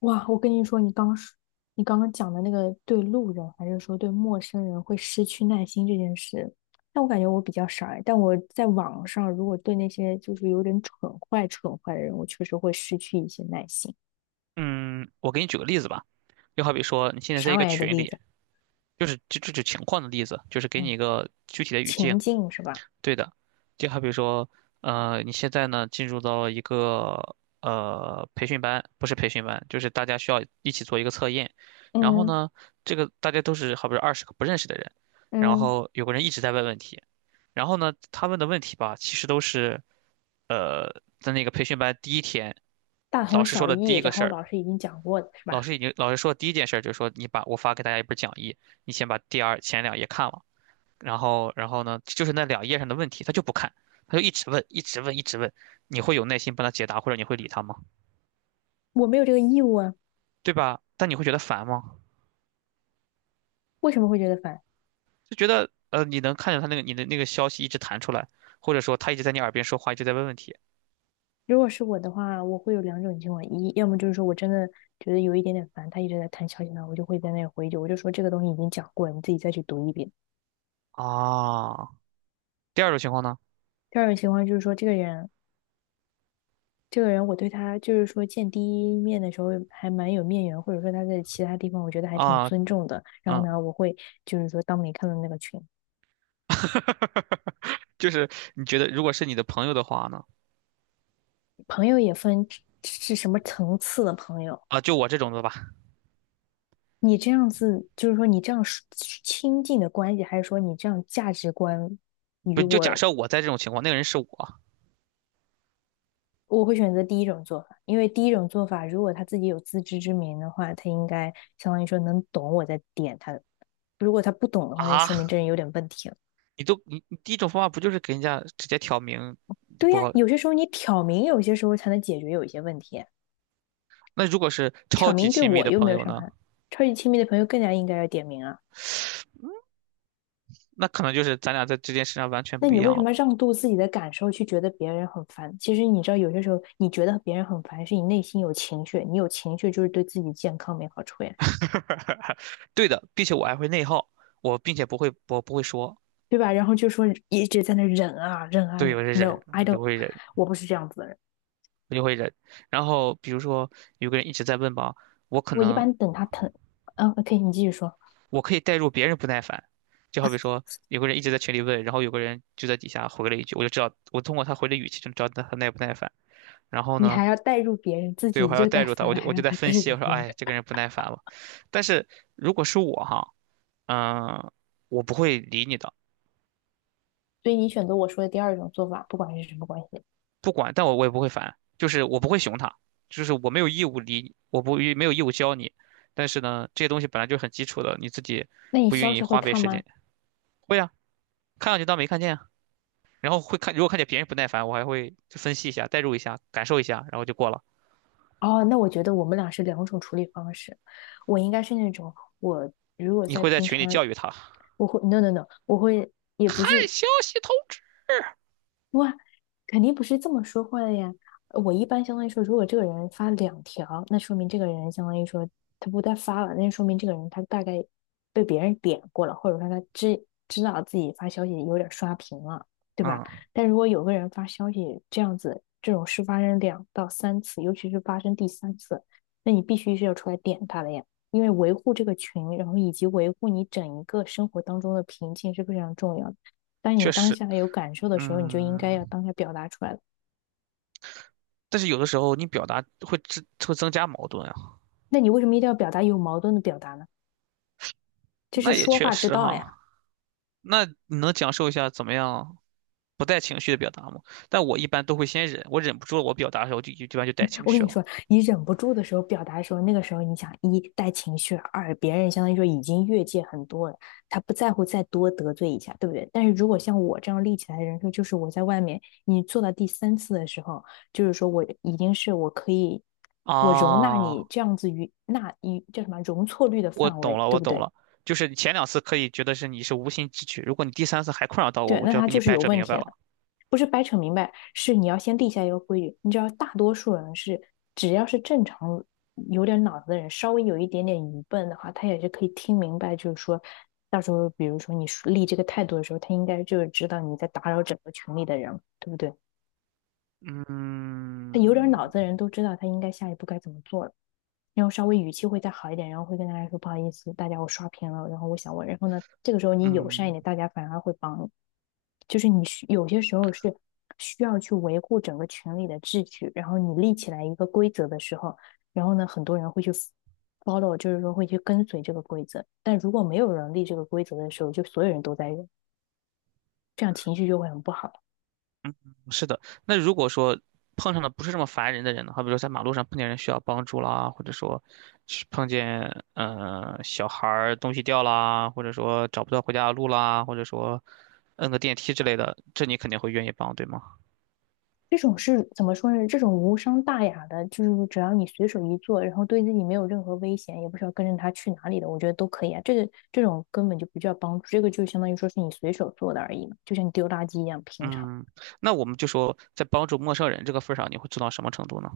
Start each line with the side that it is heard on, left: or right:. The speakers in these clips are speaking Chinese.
left: 哇，我跟你说，你刚刚讲的那个对路人还是说对陌生人会失去耐心这件事，但我感觉我比较傻欸，但我在网上如果对那些就是有点蠢坏蠢坏的人，我确实会失去一些耐心。
right: 嗯，我给你举个例子吧，就好比说你现在在
left: 啥
right: 一个
left: 玩意儿的
right: 群
left: 例
right: 里，
left: 子？
right: 就这种情况的例子，就是给你
left: 嗯，
right: 一个具体的语境。
left: 情境是吧？
right: 对的，就好比说，你现在呢进入到了一个培训班，不是培训班，就是大家需要一起做一个测验。然后
left: 嗯
right: 呢，这个大家都是好比说20个不认识的人，然
left: 嗯，
right: 后有个人一直在问问题，然后呢，他问的问题吧，其实都是在那个培训班第一天
left: 大
right: 老
left: 同
right: 师说
left: 小
right: 的
left: 异，
right: 第一个
left: 然
right: 事
left: 后
right: 儿。
left: 老师已经讲过了，是吧？
right: 老师说第一件事儿就是说，你把我发给大家一本讲义，你先把前两页看了，然后呢，就是那两页上的问题，他就不看，他就一直问，一直问，一直问，你会有耐心帮他解答，或者你会理他吗？
left: 我没有这个义务啊。
right: 对吧？但你会觉得烦吗？
left: 为什么会觉得烦？
right: 就觉得你能看见他那个你的那个消息一直弹出来，或者说他一直在你耳边说话，一直在问问题
left: 如果是我的话，我会有两种情况：一，要么就是说我真的觉得有一点点烦，他一直在弹消息呢，我就会在那里回一句，我就说这个东西已经讲过了，你自己再去读一遍。
right: 啊。第二种情况呢？
left: 第二种情况就是说，这个人，我对他就是说见第一面的时候还蛮有面缘，或者说他在其他地方我觉得还挺
right: 啊，
left: 尊重的。然后
right: 嗯，
left: 呢，我会就是说当没看到那个群，
right: 就是你觉得如果是你的朋友的话呢？
left: 朋友也分是什么层次的朋友。
right: 啊，就我这种的吧，
left: 你这样子，就是说你这样是亲近的关系，还是说你这样价值观与
right: 不就假
left: 我
right: 设我在这种情况，那个人是我
left: 我会选择第一种做法，因为第一种做法，如果他自己有自知之明的话，他应该相当于说能懂我在点他。如果他不懂的话，那就
right: 啊，
left: 说明这人有点问题了。
right: 你都你你第一种方法不就是给人家直接挑明你
left: 对
right: 不
left: 呀，
right: 好？
left: 有些时候你挑明，有些时候才能解决有一些问题。
right: 那如果是
left: 挑
right: 超级
left: 明对
right: 亲密
left: 我
right: 的
left: 又没
right: 朋
left: 有
right: 友
left: 伤
right: 呢？
left: 害，超级亲密的朋友更加应该要点名啊。
right: 那可能就是咱俩在这件事上完全
left: 那
right: 不
left: 你
right: 一
left: 为
right: 样
left: 什
right: 了。
left: 么让渡自己的感受去觉得别人很烦？其实你知道，有些时候你觉得别人很烦，是你内心有情绪，你有情绪就是对自己健康没好处呀。
right: 对的，并且我还会内耗，我不会说，
left: 对吧？然后就说一直在那忍啊忍啊
right: 对，
left: 忍。
right: 我是忍，
left: No，I
right: 我就
left: don't。
right: 会忍，
left: 我不是这样子的人。
right: 我就会忍。然后比如说有个人一直在问吧，我可
left: 我一
right: 能
left: 般等他疼，嗯，OK，你继续说。
right: 我可以带入别人不耐烦，就好比说有个人一直在群里问，然后有个人就在底下回了一句，我就知道我通过他回的语气就知道他耐不耐烦。然后
left: 你
right: 呢？
left: 还要带入别人，自
right: 对，我
left: 己
right: 还要
left: 就
right: 带
left: 在
right: 入他，
left: 烦
right: 我
left: 了，
right: 就
left: 还
right: 我
left: 要
right: 就在
left: 再带
right: 分析，
left: 入
right: 我说，
left: 别人。
right: 哎，这个人不耐烦了。但是如果是我哈，嗯、我不会理你的，
left: 所以你选择我说的第二种做法，不管是什么关系。
right: 不管，但我也不会烦，就是我不会熊他，就是我没有义务理你，我不没有义务教你。但是呢，这些东西本来就很基础的，你自己
left: 那你
right: 不
left: 消
right: 愿意
left: 息会
right: 花费
left: 看
right: 时
left: 吗？
right: 间，会啊，看上去当没看见啊，然后会看，如果看见别人不耐烦，我还会就分析一下，代入一下，感受一下，然后就过了。
left: 哦，那我觉得我们俩是两种处理方式。我应该是那种，我如果
right: 你
left: 在
right: 会在
left: 平
right: 群里
left: 常，
right: 教育他，
left: 我会 no no no，我会 也不
right: 看
left: 是，
right: 消息通知。
left: 哇，肯定不是这么说话的呀。我一般相当于说，如果这个人发两条，那说明这个人相当于说他不再发了，那说明这个人他大概被别人点过了，或者说他知道自己发消息有点刷屏了，对吧？
right: 嗯，
left: 但如果有个人发消息这样子，这种事发生两到三次，尤其是发生第三次，那你必须是要出来点他的呀，因为维护这个群，然后以及维护你整一个生活当中的平静是非常重要的。当
right: 确
left: 你当
right: 实，
left: 下有感受的时候，你就应该要
right: 嗯。
left: 当下表达出来了。
right: 但是有的时候你表达会增加矛盾啊，
left: 那你为什么一定要表达有矛盾的表达呢？这是
right: 那也
left: 说
right: 确
left: 话之
right: 实
left: 道呀！
right: 哈。那你能讲授一下怎么样不带情绪的表达吗？但我一般都会先忍，我忍不住了，我表达的时候就一般就带 情
left: 我跟
right: 绪
left: 你
right: 了。
left: 说，你忍不住的时候表达的时候，那个时候你想一带情绪，二别人相当于说已经越界很多了，他不在乎再多得罪一下，对不对？但是如果像我这样立起来的人设，就是我在外面，你做到第三次的时候，就是说我已经是我可以，我容纳
right: 啊，
left: 你这样子于那一叫什么容错率的
right: 我
left: 范
right: 懂
left: 围，
right: 了，
left: 对
right: 我
left: 不
right: 懂
left: 对？
right: 了，就是你前两次可以觉得是你是无心之举，如果你第三次还困扰到我，
left: 对，
right: 我
left: 那
right: 就要
left: 他
right: 给
left: 就
right: 你
left: 是
right: 掰
left: 有
right: 扯
left: 问
right: 明
left: 题
right: 白
left: 的。
right: 了。
left: 不是掰扯明白，是你要先立下一个规矩。你知道，大多数人是只要是正常有点脑子的人，稍微有一点点愚笨的话，他也是可以听明白，就是说，到时候比如说你立这个态度的时候，他应该就是知道你在打扰整个群里的人，对不对？他有点
right: 嗯
left: 脑子的人都知道他应该下一步该怎么做了。然后稍微语气会再好一点，然后会跟大家说不好意思，大家我刷屏了，然后我想问，然后呢，这个时候你友善一
right: 嗯。
left: 点，大家反而会帮你。就是你需有些时候是需要去维护整个群里的秩序，然后你立起来一个规则的时候，然后呢，很多人会去 follow，就是说会去跟随这个规则。但如果没有人立这个规则的时候，就所有人都在用，这样情绪就会很不好。
right: 是的，那如果说碰上的不是这么烦人的人呢？好比说在马路上碰见人需要帮助啦，或者说是碰见小孩儿东西掉啦，或者说找不到回家的路啦，或者说摁个电梯之类的，这你肯定会愿意帮，对吗？
left: 这种是怎么说呢？这种无伤大雅的，就是只要你随手一做，然后对自己没有任何危险，也不需要跟着他去哪里的，我觉得都可以啊。这个这种根本就不叫帮助，这个就相当于说是你随手做的而已嘛，就像你丢垃圾一样平常。
right: 嗯，那我们就说在帮助陌生人这个份儿上，你会做到什么程度呢？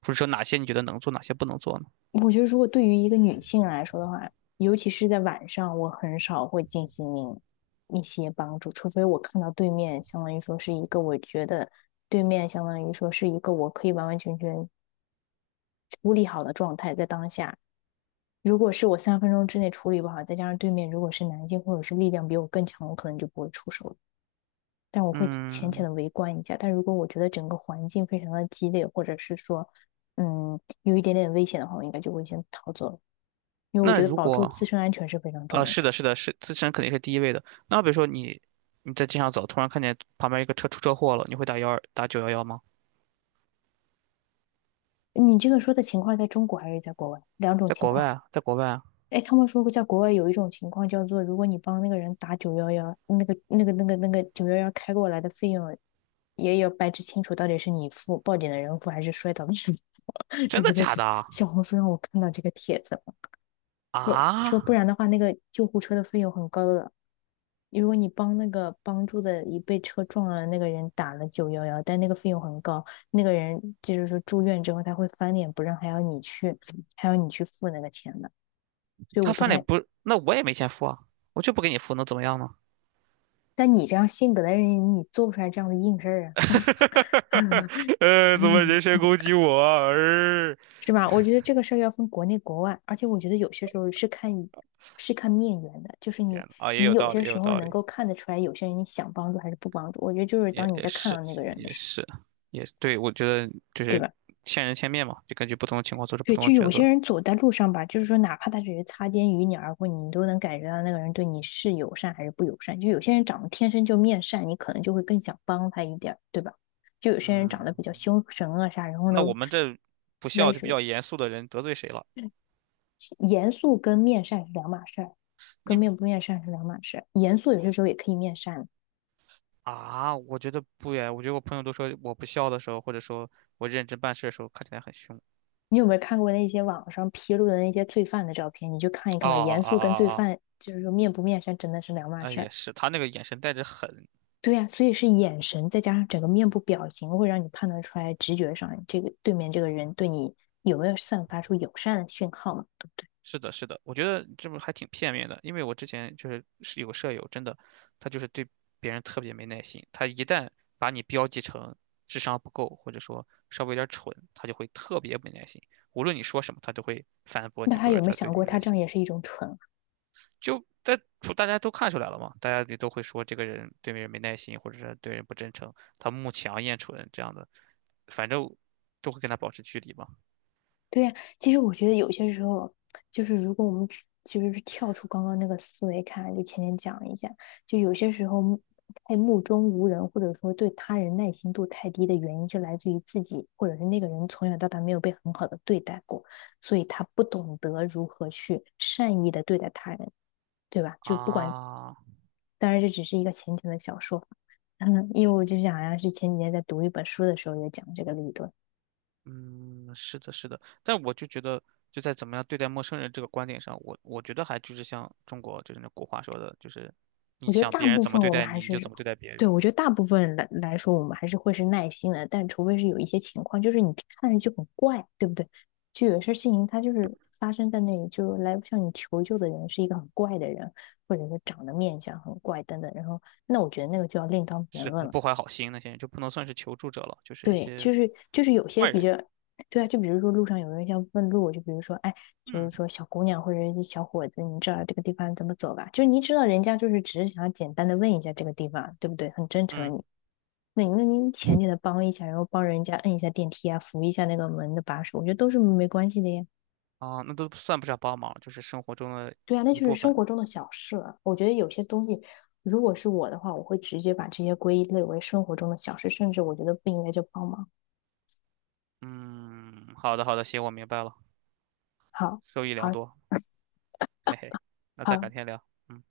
right: 或者说哪些你觉得能做，哪些不能做呢？
left: 我觉得如果对于一个女性来说的话，尤其是在晚上，我很少会进行一些帮助，除非我看到对面相当于说是一个我觉得对面相当于说是一个我可以完完全全处理好的状态，在当下。如果是我3分钟之内处理不好，再加上对面如果是男性或者是力量比我更强，我可能就不会出手了。但我会浅浅
right: 嗯，
left: 的围观一下。但如果我觉得整个环境非常的激烈，或者是说，有一点点危险的话，我应该就会先逃走了，因为我
right: 那
left: 觉得
right: 如
left: 保住自
right: 果
left: 身安全是非常重
right: 呃，
left: 要
right: 是
left: 的。
right: 的，是的，是自身肯定是第一位的。那比如说你在街上走，突然看见旁边一个车出车祸了，你会打九幺幺吗？
left: 你这个说的情况在中国还是在国外？两种
right: 在
left: 情
right: 国外
left: 况。
right: 啊，在国外啊，
left: 哎，他们说过，在国外有一种情况叫做，如果你帮那个人打九幺幺，那个九幺幺开过来的费用，也要掰扯清楚到底是你付，报警的人付还是摔倒的人付。这
right: 真
left: 不
right: 的
left: 在
right: 假的啊？
left: 小红书上我看到这个帖子了，说不
right: 啊，
left: 然的话，那个救护车的费用很高的。如果你帮那个帮助的一被车撞了那个人打了九幺幺，但那个费用很高，那个人就是说住院之后他会翻脸不认，还要你去付那个钱的。所以
right: 他
left: 我不
right: 翻脸
left: 太，
right: 不，那我也没钱付啊，我就不给你付，能怎么样呢？
left: 但你这样性格的人，你做不出来这样的硬事儿啊，
right: 怎么人身 攻击我啊？
left: 是吧？我觉得这个事儿要分国内国外，而且我觉得有些时候是看面缘的，就是
right: 天
left: 你
right: 呐，啊，也
left: 你
right: 有
left: 有
right: 道
left: 些
right: 理，也
left: 时
right: 有
left: 候
right: 道
left: 能
right: 理，
left: 够看得出来，有些人你想帮助还是不帮助。我觉得就是
right: 也
left: 当你
right: 也
left: 在看到
right: 是，
left: 那个人的
right: 也
left: 时候，
right: 是，也对，我觉得就
left: 对
right: 是
left: 吧？
right: 见人千面嘛，就根据不同的情况做出不
left: 对，
right: 同的
left: 就
right: 抉
left: 有些
right: 择。
left: 人走在路上吧，就是说，哪怕他只是擦肩与你而过，你都能感觉到那个人对你是友善还是不友善。就有些人长得天生就面善，你可能就会更想帮他一点儿对吧？就有些人长
right: 嗯，
left: 得比较凶神恶煞，然后
right: 那
left: 呢，
right: 我们这不
left: 歪
right: 笑就比
left: 水。
right: 较严肃的人得罪谁了？
left: 严肃跟面善是两码事儿，跟
right: 你
left: 面不面善是两码事儿。严肃有些时候也可以面善。
right: 啊，我觉得不呀。我觉得我朋友都说我不笑的时候，或者说我认真办事的时候，看起来很凶。
left: 你有没有看过那些网上披露的那些罪犯的照片？你就看一看
right: 哦
left: 吧。
right: 哦
left: 严
right: 哦
left: 肃跟罪
right: 哦哦，
left: 犯就是说面不面善真的是两码
right: 哎，
left: 事
right: 也
left: 儿。
right: 是，他那个眼神带着狠。
left: 对呀，所以是眼神再加上整个面部表情，会让你判断出来，直觉上这个对面这个人对你有没有散发出友善的讯号嘛，对不对？
right: 是的，是的，我觉得这不还挺片面的，因为我之前就是有个舍友，真的，他就是对别人特别没耐心，他一旦把你标记成智商不够，或者说稍微有点蠢，他就会特别没耐心，无论你说什么，他都会反驳
left: 那
right: 你，
left: 他
right: 或
left: 有
right: 者
left: 没有
right: 他对
left: 想
right: 你
left: 过，
right: 没耐
left: 他这样
right: 心。
left: 也是一种蠢。
right: 就在大家都看出来了嘛，大家也都会说这个人对别人没耐心，或者是对人不真诚，他慕强厌蠢这样的，反正都会跟他保持距离嘛。
left: 对呀，其实我觉得有些时候，就是如果我们只实是跳出刚刚那个思维看，就前面讲一下，就有些时候目中无人，或者说对他人耐心度太低的原因，就来自于自己或者是那个人从小到大没有被很好的对待过，所以他不懂得如何去善意的对待他人，对吧？就不管，
right: 啊，
left: 当然这只是一个浅浅的小说法，嗯，因为我就想，好像是前几天在读一本书的时候也讲这个理论。
right: 嗯，是的，是的，但我就觉得，就在怎么样对待陌生人这个观点上，我觉得还就是像中国就是那古话说的，就是你
left: 我觉得
right: 想
left: 大
right: 别人
left: 部
right: 怎么
left: 分
right: 对
left: 我们
right: 待
left: 还
right: 你，你
left: 是，
right: 就怎么对待别
left: 对，
right: 人
left: 我
right: 嘛。
left: 觉得大部分来说，我们还是会是耐心的，但除非是有一些情况，就是你看着就很怪，对不对？就有些事情它就是发生在那里，就来向你求救的人是一个很怪的人，或者是长得面相很怪等等，然后那我觉得那个就要另当别
right: 是
left: 论
right: 的，
left: 了。
right: 不怀好心那些人就不能算是求助者了，就是一
left: 对，
right: 些
left: 就是有些
right: 坏
left: 比
right: 人。
left: 较，对啊，就比如说路上有人要问路，就比如说，哎，就是
right: 嗯
left: 说小姑娘或者是小伙子，你这儿这个地方怎么走吧？就是你知道人家就是只是想要简单的问一下这个地方，对不对？很真诚的
right: 嗯。
left: 你，那你那您前给的帮一下，然后帮人家摁一下电梯啊，扶一下那个门的把手，我觉得都是没关系的呀。
right: 啊，那都算不上帮忙，就是生活中的
left: 对啊，那
right: 一
left: 就是
right: 部
left: 生
right: 分。
left: 活中的小事了。我觉得有些东西，如果是我的话，我会直接把这些归类为生活中的小事，甚至我觉得不应该叫帮忙。
right: 嗯，好的好的，行，我明白了，
left: 好，
right: 受益良
left: 好，
right: 多，嘿嘿，那再改
left: 好。
right: 天聊。嗯。